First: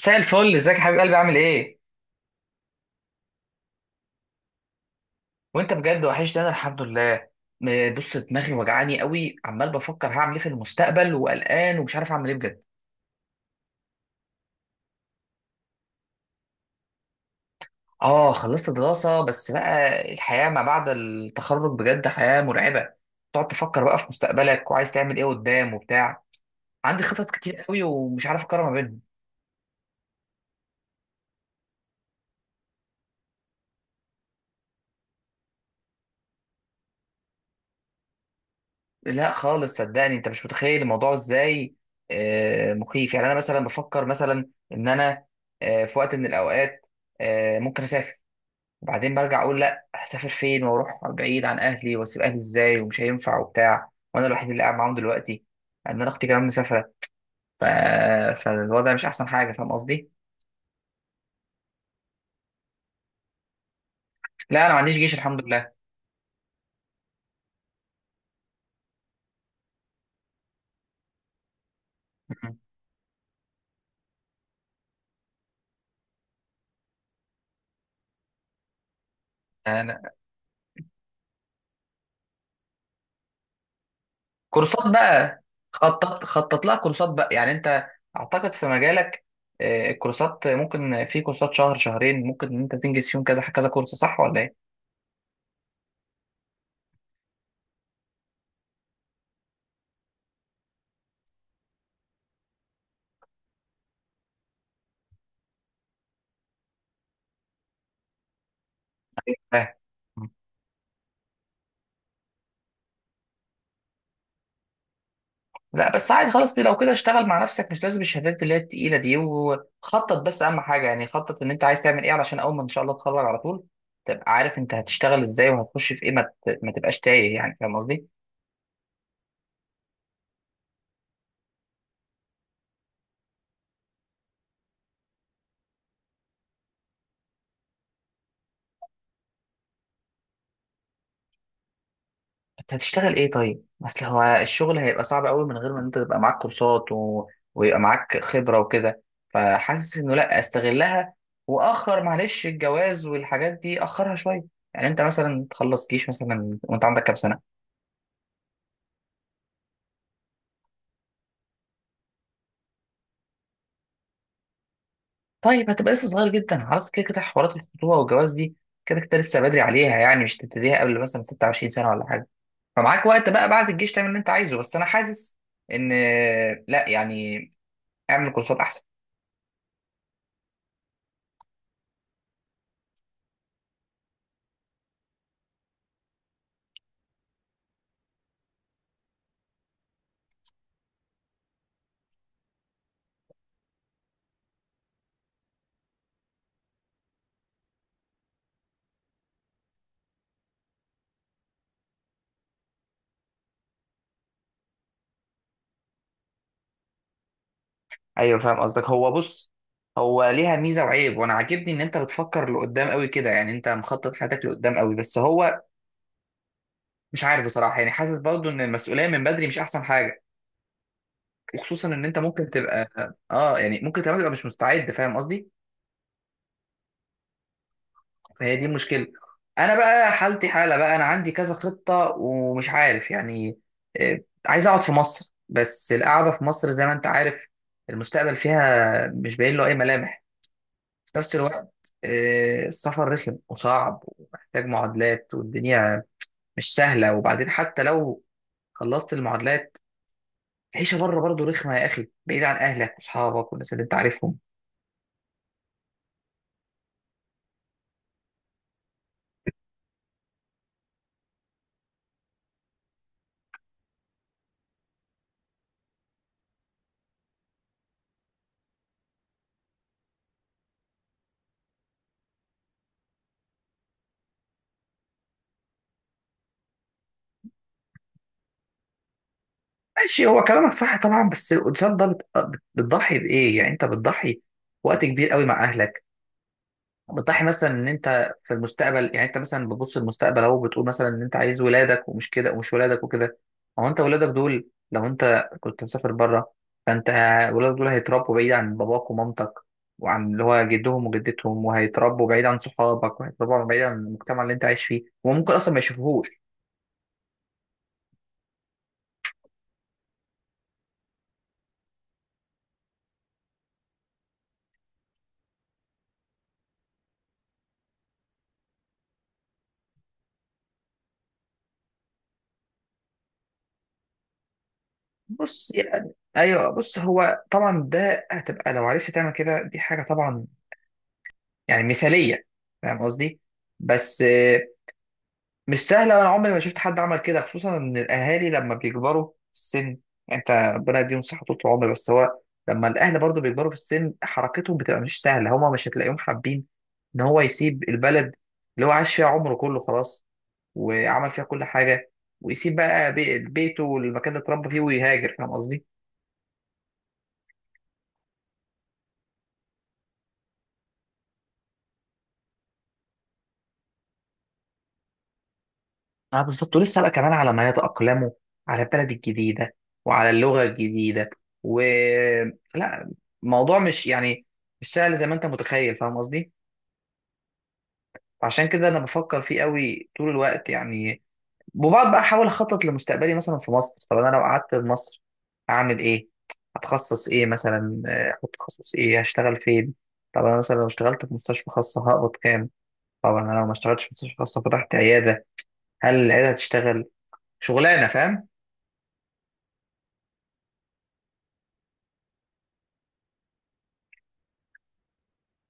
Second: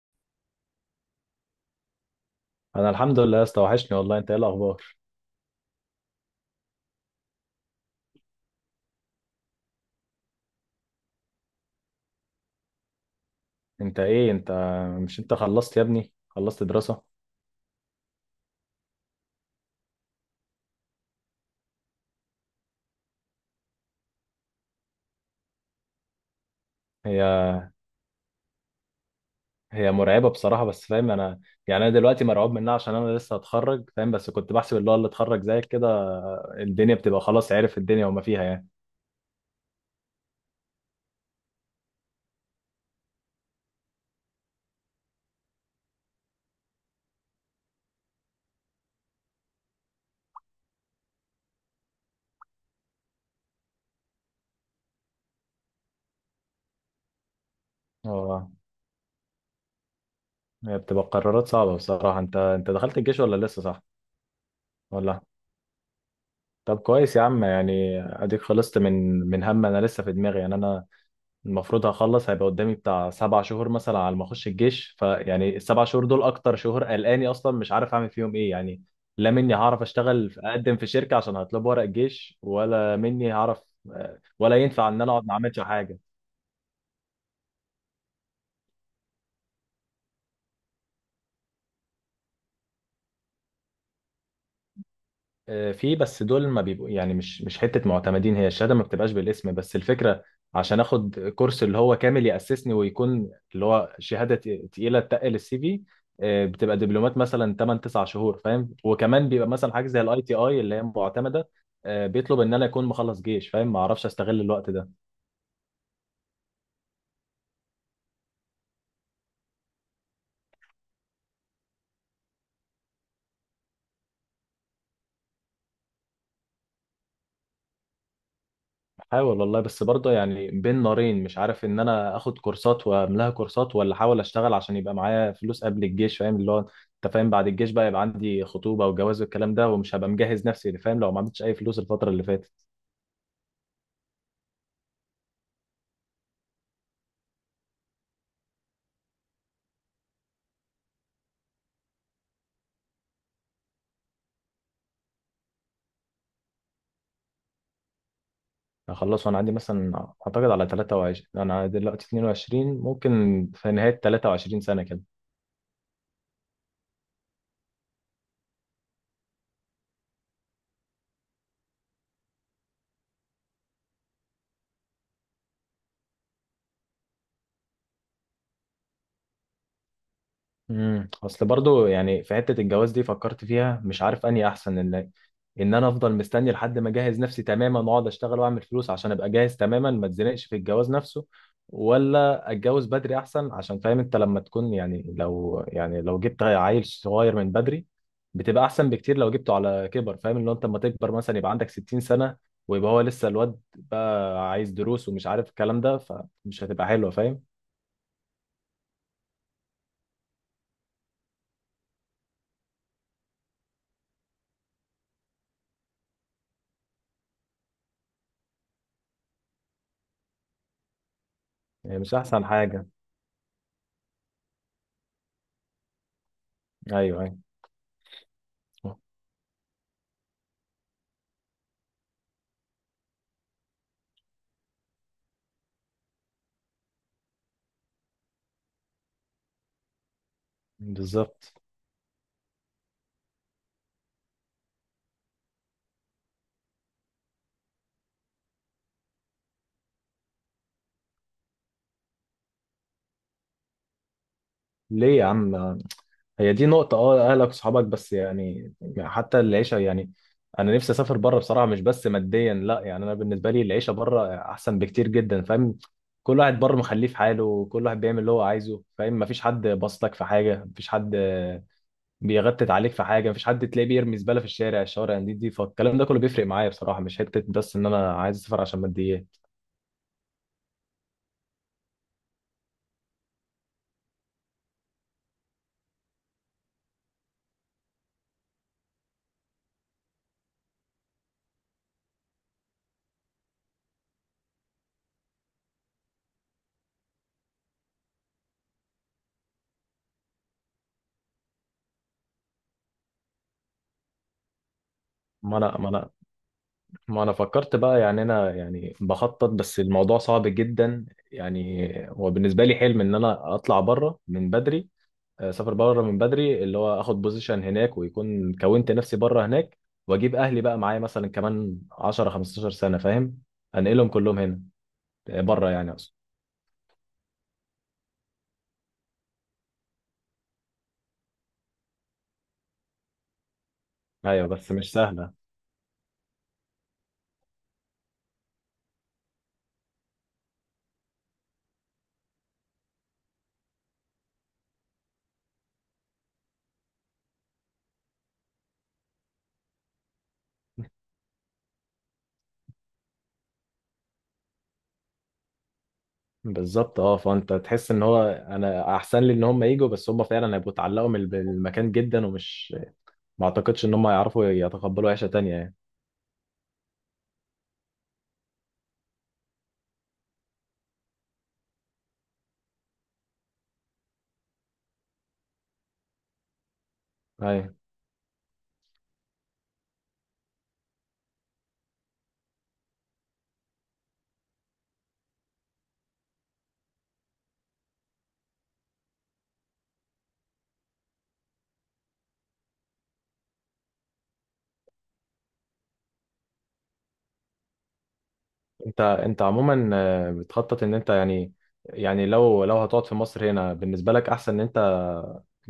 مساء الفل، ازيك يا حبيب قلبي؟ عامل ايه؟ انا الحمد لله يا اسطى، وحشني والله. انت ايه الاخبار؟ وانت بجد وحشني. انا الحمد لله. بص، دماغي وجعاني قوي، عمال بفكر هعمل ايه في المستقبل وقلقان ومش عارف اعمل ايه بجد. انت مش انت خلصت يا ابني خلصت دراسة؟ اه خلصت دراسة، بس بقى الحياة ما بعد التخرج بجد حياة مرعبة. تقعد تفكر بقى في مستقبلك وعايز تعمل ايه قدام وبتاع. عندي هي خطط كتير قوي ومش عارف اقرر ما بينهم. هي مرعبة بصراحة، بس فاهم انا. يعني انا دلوقتي مرعوب منها عشان انا لسه هتخرج، فاهم. بس كنت بحسب اللي هو اللي اتخرج زيك كده الدنيا بتبقى خلاص، عارف الدنيا وما فيها يعني. لا خالص، صدقني انت مش متخيل الموضوع ازاي. مخيف. يعني انا مثلا بفكر مثلا ان انا في وقت من الاوقات ممكن اسافر، وبعدين برجع اقول لا، هسافر فين واروح بعيد عن اهلي واسيب اهلي ازاي؟ ومش هينفع وبتاع، وانا الوحيد اللي قاعد معاهم دلوقتي. ان انا اختي كمان مسافره. ف... اه، فالوضع مش احسن حاجه، فاهم قصدي؟ هي بتبقى قرارات صعبة بصراحة. انت دخلت الجيش ولا لسه، صح؟ لا انا ما عنديش جيش ولا الحمد لله. طب كويس يا عم، يعني اديك خلصت من هم. انا لسه في دماغي يعني انا المفروض هخلص، هيبقى م- قدامي بتاع 7 شهور مثلا على ما اخش الجيش، فيعني ال 7 شهور دول اكتر شهور قلقاني، اصلا مش عارف اعمل فيهم ايه يعني. لا، مني هعرف أنا... اشتغل اقدم في شركه عشان هطلب ورق الجيش، ولا مني هعرف ولا ينفع كورسات ان انا اقعد ما بقى. اعملش حاجه؟ خطط خطط لها كورسات بقى. يعني انت، اعتقد في مجالك، الكورسات ممكن، في كورسات شهر شهرين ممكن ان انت تنجز فيهم كذا كذا كورس، صح ولا ايه؟ في، بس دول ما بيبقوا يعني مش حته معتمدين، هي الشهاده ما بتبقاش بالاسم بس الفكره عشان اخد كورس اللي هو كامل ياسسني ويكون اللي هو شهاده تقيله، تقل السي في. بتبقى دبلومات مثلا 8 9 شهور فاهم، وكمان بيبقى مثلا أيوة. حاجه زي الاي تي اي اللي هي معتمده. بيطلب ان انا اكون مخلص جيش، فاهم. ما اعرفش استغل الوقت ده، لا بس عادي خلاص، لو كده اشتغل مع نفسك، مش لازم الشهادات اللي هي التقيلة دي، وخطط بس، أهم حاجة يعني خطط إن أنت عايز تعمل إيه علشان أول ما إن شاء الله تتخرج على طول تبقى عارف أنت هتشتغل إزاي وهتخش في إيه، ما تبقاش تايه، يعني فاهم قصدي؟ حاول والله. بس برضه يعني بين نارين، مش عارف ان انا اخد كورسات واملاها كورسات، ولا احاول اشتغل عشان يبقى معايا فلوس قبل الجيش، فاهم اللي هو انت فاهم بعد الجيش بقى يبقى عندي خطوبه وجواز والكلام ده، ومش هبقى مجهز نفسي اللي فاهم لو ما عملتش اي فلوس الفتره اللي فاتت. أنت هتشتغل إيه طيب؟ أصل هو الشغل هيبقى صعب أوي من غير ما أنت تبقى معاك كورسات ويبقى معاك خبرة وكده. فحاسس إنه لا، أستغلها، وأخر معلش الجواز والحاجات دي أخرها شوية. يعني أنت مثلا تخلص جيش مثلا وأنت عندك كام سنة؟ هخلص وانا عندي مثلا اعتقد على 23، انا دلوقتي 22، ممكن في نهايه 23 سنه كده. طيب هتبقى لسه صغير جدا، خلاص كده كده حوارات الخطوبه والجواز دي كده كده لسه بدري عليها. يعني مش تبتديها قبل مثلا 26 سنه ولا حاجه، فمعاك وقت بقى بعد الجيش تعمل اللي انت عايزه. بس انا حاسس ان، لا يعني، اعمل كورسات احسن. امم، اصل برضو يعني في حته الجواز دي فكرت فيها، مش عارف اني احسن ان انا افضل مستني لحد ما اجهز نفسي تماما واقعد اشتغل واعمل فلوس عشان ابقى جاهز تماما ما اتزنقش في الجواز نفسه، ولا اتجوز بدري احسن؟ عشان فاهم انت لما تكون يعني لو جبت عيل صغير من بدري بتبقى احسن بكتير لو جبته على كبر، فاهم اللي هو انت لما تكبر مثلا يبقى عندك 60 سنه، ويبقى هو لسه الواد بقى عايز دروس ومش عارف الكلام ده فمش هتبقى حلوه، فاهم. ايوه فاهم قصدك. هو بص، هو ليها ميزه وعيب، وانا عاجبني ان انت بتفكر لقدام قوي كده، يعني انت مخطط حياتك لقدام قوي. بس هو مش عارف بصراحه، يعني حاسس برضو ان المسؤوليه من بدري مش احسن حاجه، وخصوصا يعني ان مش انت احسن ممكن حاجه. تبقى، اه يعني ممكن تبقى مش مستعد، فاهم قصدي؟ ايوه. فهي دي ايوه. المشكلة. أنا بقى حالتي حالة بقى، أنا عندي كذا خطة ومش عارف يعني. آه، عايز أقعد في مصر، بس القعدة في مصر، زي ما أنت عارف، المستقبل فيها مش باين له أي ملامح. في نفس بالظبط. الوقت السفر رخم وصعب ومحتاج معادلات، والدنيا مش سهلة. وبعدين حتى لو خلصت المعادلات، العيشة بره برضه رخمة يا أخي، بعيد عن أهلك وأصحابك والناس اللي أنت عارفهم. ليه يا عم؟ هي دي نقطة، اه، اهلك وصحابك بس يعني حتى العيشة يعني انا نفسي اسافر بره بصراحة، مش بس ماديا لا، يعني انا بالنسبة لي العيشة بره احسن بكتير جدا، فاهم. كل واحد بره مخليه في حاله وكل واحد بيعمل اللي هو عايزه، فاهم. مفيش حد باصلك في حاجة، مفيش حد بيغتت عليك في حاجة، مفيش حد تلاقيه بيرمي زبالة في الشارع. الشوارع دي فالكلام ده كله بيفرق معايا بصراحة، مش حتة بس ان انا عايز اسافر عشان ماديات. ماشي، هو كلامك صح طبعا، بس الانسان ده بتضحي بايه؟ يعني انت بتضحي وقت كبير قوي مع اهلك، بتضحي مثلا ان انت في المستقبل. يعني انت مثلا بتبص للمستقبل اهو، بتقول مثلا ان انت عايز ولادك ومش كده ومش ولادك وكده. هو انت ولادك دول، لو انت كنت مسافر بره، فانت ولادك دول هيتربوا بعيد عن باباك ومامتك وعن اللي هو جدهم وجدتهم، وهيتربوا بعيد عن صحابك، وهيتربوا بعيد عن المجتمع اللي انت عايش فيه، وممكن ما اصلا ما انا ما انا يشوفوهوش. ما انا فكرت بقى يعني انا يعني بخطط، بس الموضوع صعب جدا. يعني هو بالنسبه لي حلم ان انا اطلع بره من بدري، اسافر بره من بدري، اللي هو اخد بوزيشن هناك ويكون كونت نفسي بره هناك، واجيب اهلي بقى معايا مثلا كمان 10 15 سنه فاهم، انقلهم كلهم هنا، بره بص يعني يعني اقصد. ايوه، بص هو طبعا ده هتبقى، لو عرفت تعمل كده دي حاجه طبعا يعني مثاليه، فاهم قصدي؟ بس ايوه بس مش سهله. مش سهله، وانا عمري ما شفت حد عمل كده، خصوصا ان الاهالي لما بيكبروا في السن، يعني انت ربنا يديهم صحه طول العمر، بس هو لما الاهل برضو بيكبروا في السن حركتهم بتبقى مش سهله، هما مش هتلاقيهم حابين ان هو يسيب البلد اللي هو عاش فيها عمره كله خلاص وعمل فيها كل حاجه، ويسيب بقى بيته والمكان اللي اتربى فيه ويهاجر، فاهم قصدي؟ بالظبط اه. فانت تحس ان هو انا احسن لي ان هم يجوا، بس هم فعلا هيبقوا اتعلقوا بالمكان جدا، ومش ما اعتقدش ان هم يعرفوا يتقبلوا عيشه تانية يعني. اه بالظبط، ولسه بقى كمان على ما يتأقلموا على البلد الجديدة وعلى اللغة الجديدة و، لا، الموضوع مش يعني، مش سهل زي ما انت متخيل، فاهم قصدي؟ ايوه. عشان كده انا بفكر فيه قوي طول الوقت يعني. وبقعد بقى احاول اخطط لمستقبلي مثلا في مصر. طب انا لو قعدت في مصر اعمل ايه؟ هتخصص ايه مثلا؟ احط تخصص ايه؟ هشتغل فين؟ طب انا مثلا لو اشتغلت في مستشفى خاصة هقبض كام؟ طب انا لو ما اشتغلتش في مستشفى خاصة فتحت عيادة، هل العيادة هتشتغل؟ شغلانة، فاهم؟ انت عموما بتخطط ان انت يعني يعني لو هتقعد في مصر هنا بالنسبه لك احسن ان انت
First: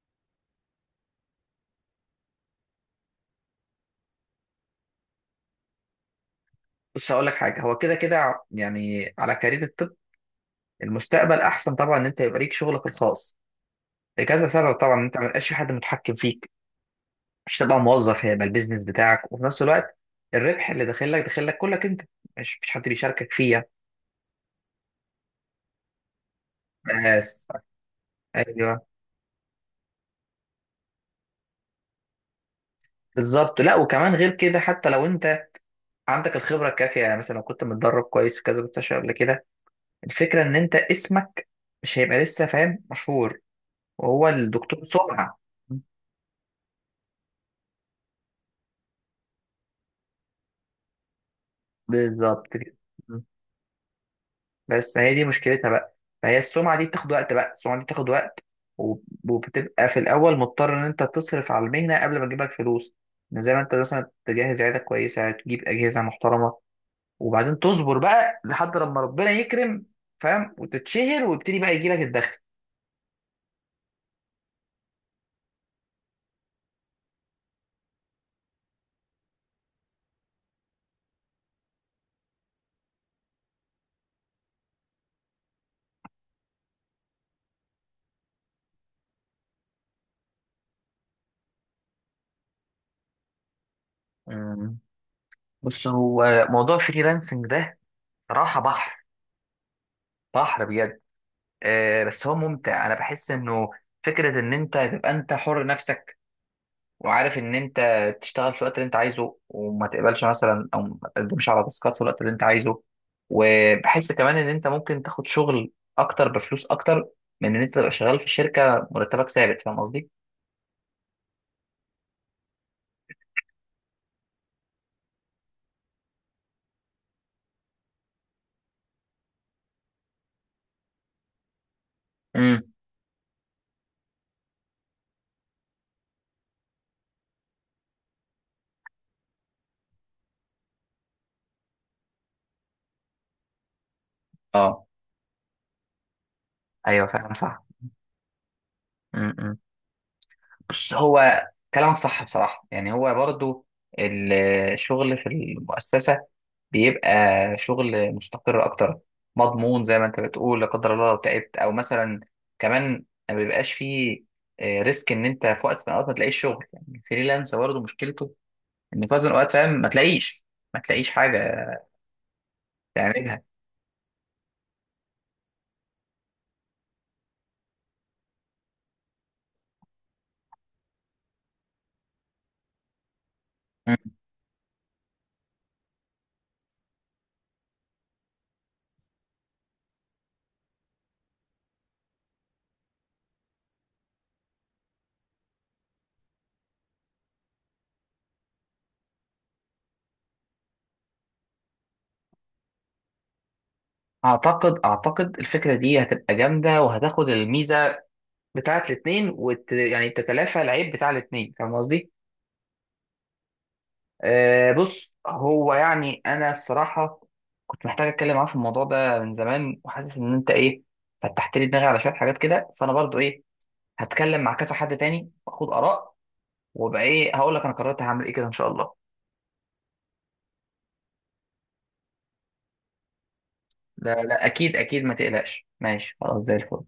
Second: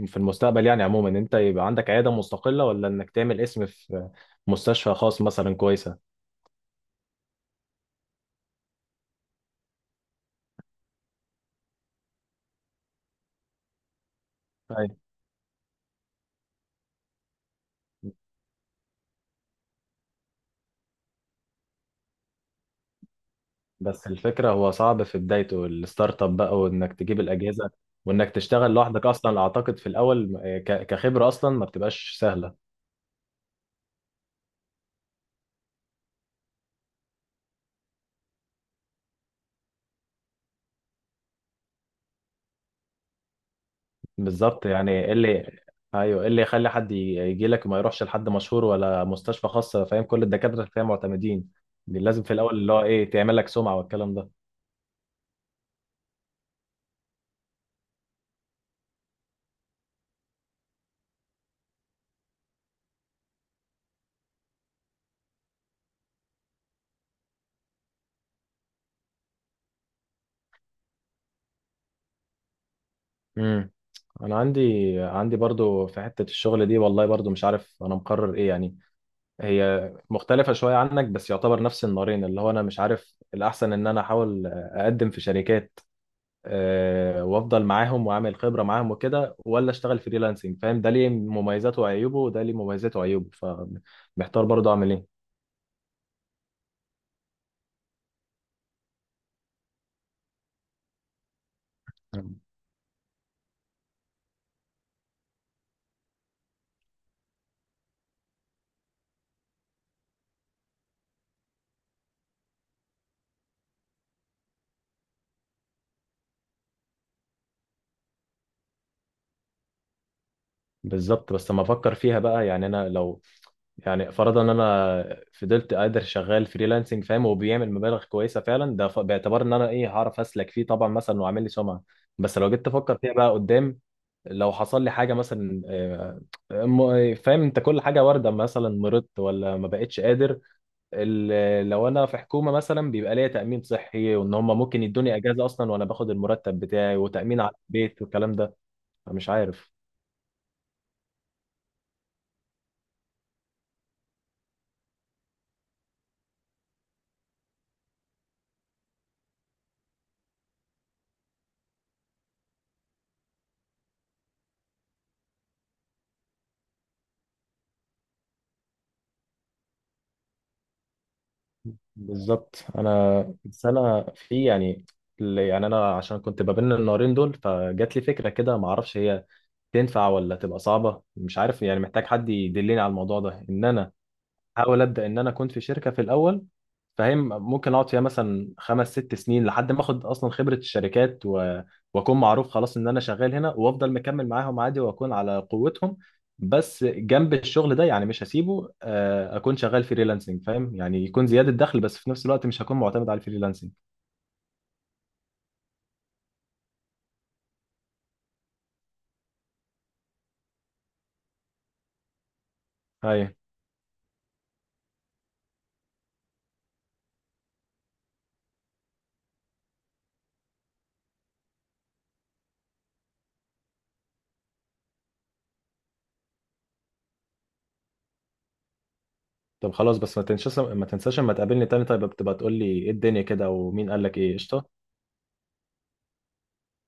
في المستقبل يعني عموما ان انت يبقى عندك عياده مستقله، ولا انك تعمل اسم في مستشفى خاص مثلا كويسه؟ بص هقول لك حاجه، هو كده كده يعني على كارير الطب المستقبل احسن طبعا ان انت يبقى ليك شغلك الخاص، لكذا سبب أي. طبعا. انت ما يبقاش في حد متحكم فيك، مش تبقى موظف، هيبقى البيزنس بتاعك، وفي نفس الوقت الربح اللي داخل لك داخل لك كلك انت، مش حد بيشاركك فيه. بس الفكره هو صعب في بدايته الستارت اب بقى، وانك تجيب بس الاجهزه وانك تشتغل ايوه لوحدك اصلا، اعتقد في الاول كخبره اصلا ما بتبقاش سهله. بالظبط. لا وكمان غير كده، حتى لو انت عندك الخبره الكافيه، يعني مثلا لو كنت متدرب كويس في كذا مستشفى قبل كده، الفكره ان انت اسمك مش هيبقى لسه فاهم مشهور، وهو بالظبط. الدكتور يعني ايه سمعه. اللي ايوه ايه اللي يخلي حد يجي لك وما يروحش لحد مشهور ولا مستشفى خاصه، فاهم كل الدكاتره اللي فيها معتمدين. دي لازم في بالظبط الاول كده. اللي هو ايه تعمل لك سمعه والكلام ده. بس ما هي دي مشكلتها بقى، فهي السمعة دي بتاخد وقت بقى، السمعة دي بتاخد وقت وب- وبتبقى في الأول مضطر إن أنت تصرف على المهنة قبل ما تجيب لك فلوس، إن زي ما أنت مثلا تجهز عيادة كويسة، تجيب أجهزة محترمة، وبعدين تصبر بقى لحد لما ربنا يكرم، فاهم؟ وتتشهر ويبتدي بقى يجي لك الدخل. امم. انا عندي برضو في حته الشغل دي والله، برضو مش عارف انا مقرر ايه يعني. هي مختلفه شويه عنك بس يعتبر نفس النارين، اللي هو انا مش عارف الاحسن ان انا احاول اقدم في شركات وافضل معاهم واعمل خبره معاهم وكده، ولا اشتغل فريلانسنج، فاهم. ده ليه مميزاته وعيوبه وده ليه مميزاته وعيوبه، فمحتار برضو أمم. اعمل ايه. بص، هو موضوع فريلانسنج ده صراحة بحر، بحر بجد. آه بس هو ممتع، أنا بحس إنه فكرة إن أنت تبقى أنت حر نفسك، وعارف ان انت تشتغل في الوقت اللي انت عايزه، وما تقبلش مثلا او ما تقدمش على تاسكات في الوقت اللي انت عايزه. وبحس كمان ان انت ممكن تاخد شغل اكتر بفلوس اكتر من ان انت تبقى شغال في شركه مرتبك ثابت، فاهم قصدي؟ بالظبط. بس لما افكر فيها بقى يعني انا لو، يعني فرضا ان انا فضلت قادر شغال فريلانسنج فاهم، وبيعمل مبالغ كويسه فعلا ده باعتبار ان انا ايه هعرف اسلك فيه طبعا مثلا واعمل لي سمعه. بس لو جيت امم. افكر فيها بقى قدام، لو حصل لي حاجه مثلا، فاهم انت كل حاجه وارده، مثلا مرضت ولا ما بقتش قادر. لو انا في حكومه مثلا بيبقى ليا تامين صحي، وان هم ممكن اه يدوني اجازه اصلا وانا باخد المرتب بتاعي ايوه فاهم وتامين على صح. البيت والكلام ده. مش امم. عارف. بس هو كلامك صح بصراحه، يعني هو برضو الشغل في المؤسسه بيبقى شغل مستقر اكتر، مضمون زي ما انت بتقول. لا قدر الله لو تعبت او مثلا، كمان ما بيبقاش فيه ريسك ان انت في وقت من الاوقات ما تلاقيش شغل. يعني الفريلانس برضه مشكلته ان في وقت من الاوقات، فاهم، ما تلاقيش حاجه بالظبط. انا تعملها. بس انا في يعني، يعني انا عشان كنت ما بين النارين دول فجات لي فكره كده، ما اعرفش هي تنفع ولا تبقى صعبه، مش عارف. يعني محتاج حد يدلني على الموضوع ده، ان انا مم. احاول ابدا ان انا كنت في شركه في الاول فاهم، ممكن اقعد فيها مثلا 5 6 سنين لحد ما اخد اصلا خبره الشركات واكون معروف خلاص ان انا شغال هنا، وافضل مكمل معاهم عادي واكون على قوتهم. بس جنب الشغل ده يعني مش هسيبه، اكون شغال فريلانسنج فاهم، يعني يكون زياده دخل بس في نفس الوقت مش هكون معتمد على الفريلانسنج. اعتقد الفكره دي هتبقى جامده، وهتاخد الميزه بتاعت الاتنين يعني تتلافى العيب بتاع الاتنين، فاهم قصدي؟ ايوه. بص هو يعني انا الصراحه كنت محتاج اتكلم معاه في الموضوع ده من زمان، وحاسس ان انت ايه فتحت لي دماغي على شويه حاجات كده. فانا برضو ايه، هتكلم مع كذا حد تاني واخد اراء، وابقى ايه هقول لك انا قررت هعمل ايه كده ان شاء الله. طب خلاص، بس ما تنساش لما تقابلني تاني طيب، بتبقى تقول لي ايه الدنيا كده، ومين قال لك لا ايه. لا اكيد قشطه. اكيد، ما تقلقش، ماشي خلاص زي الفل.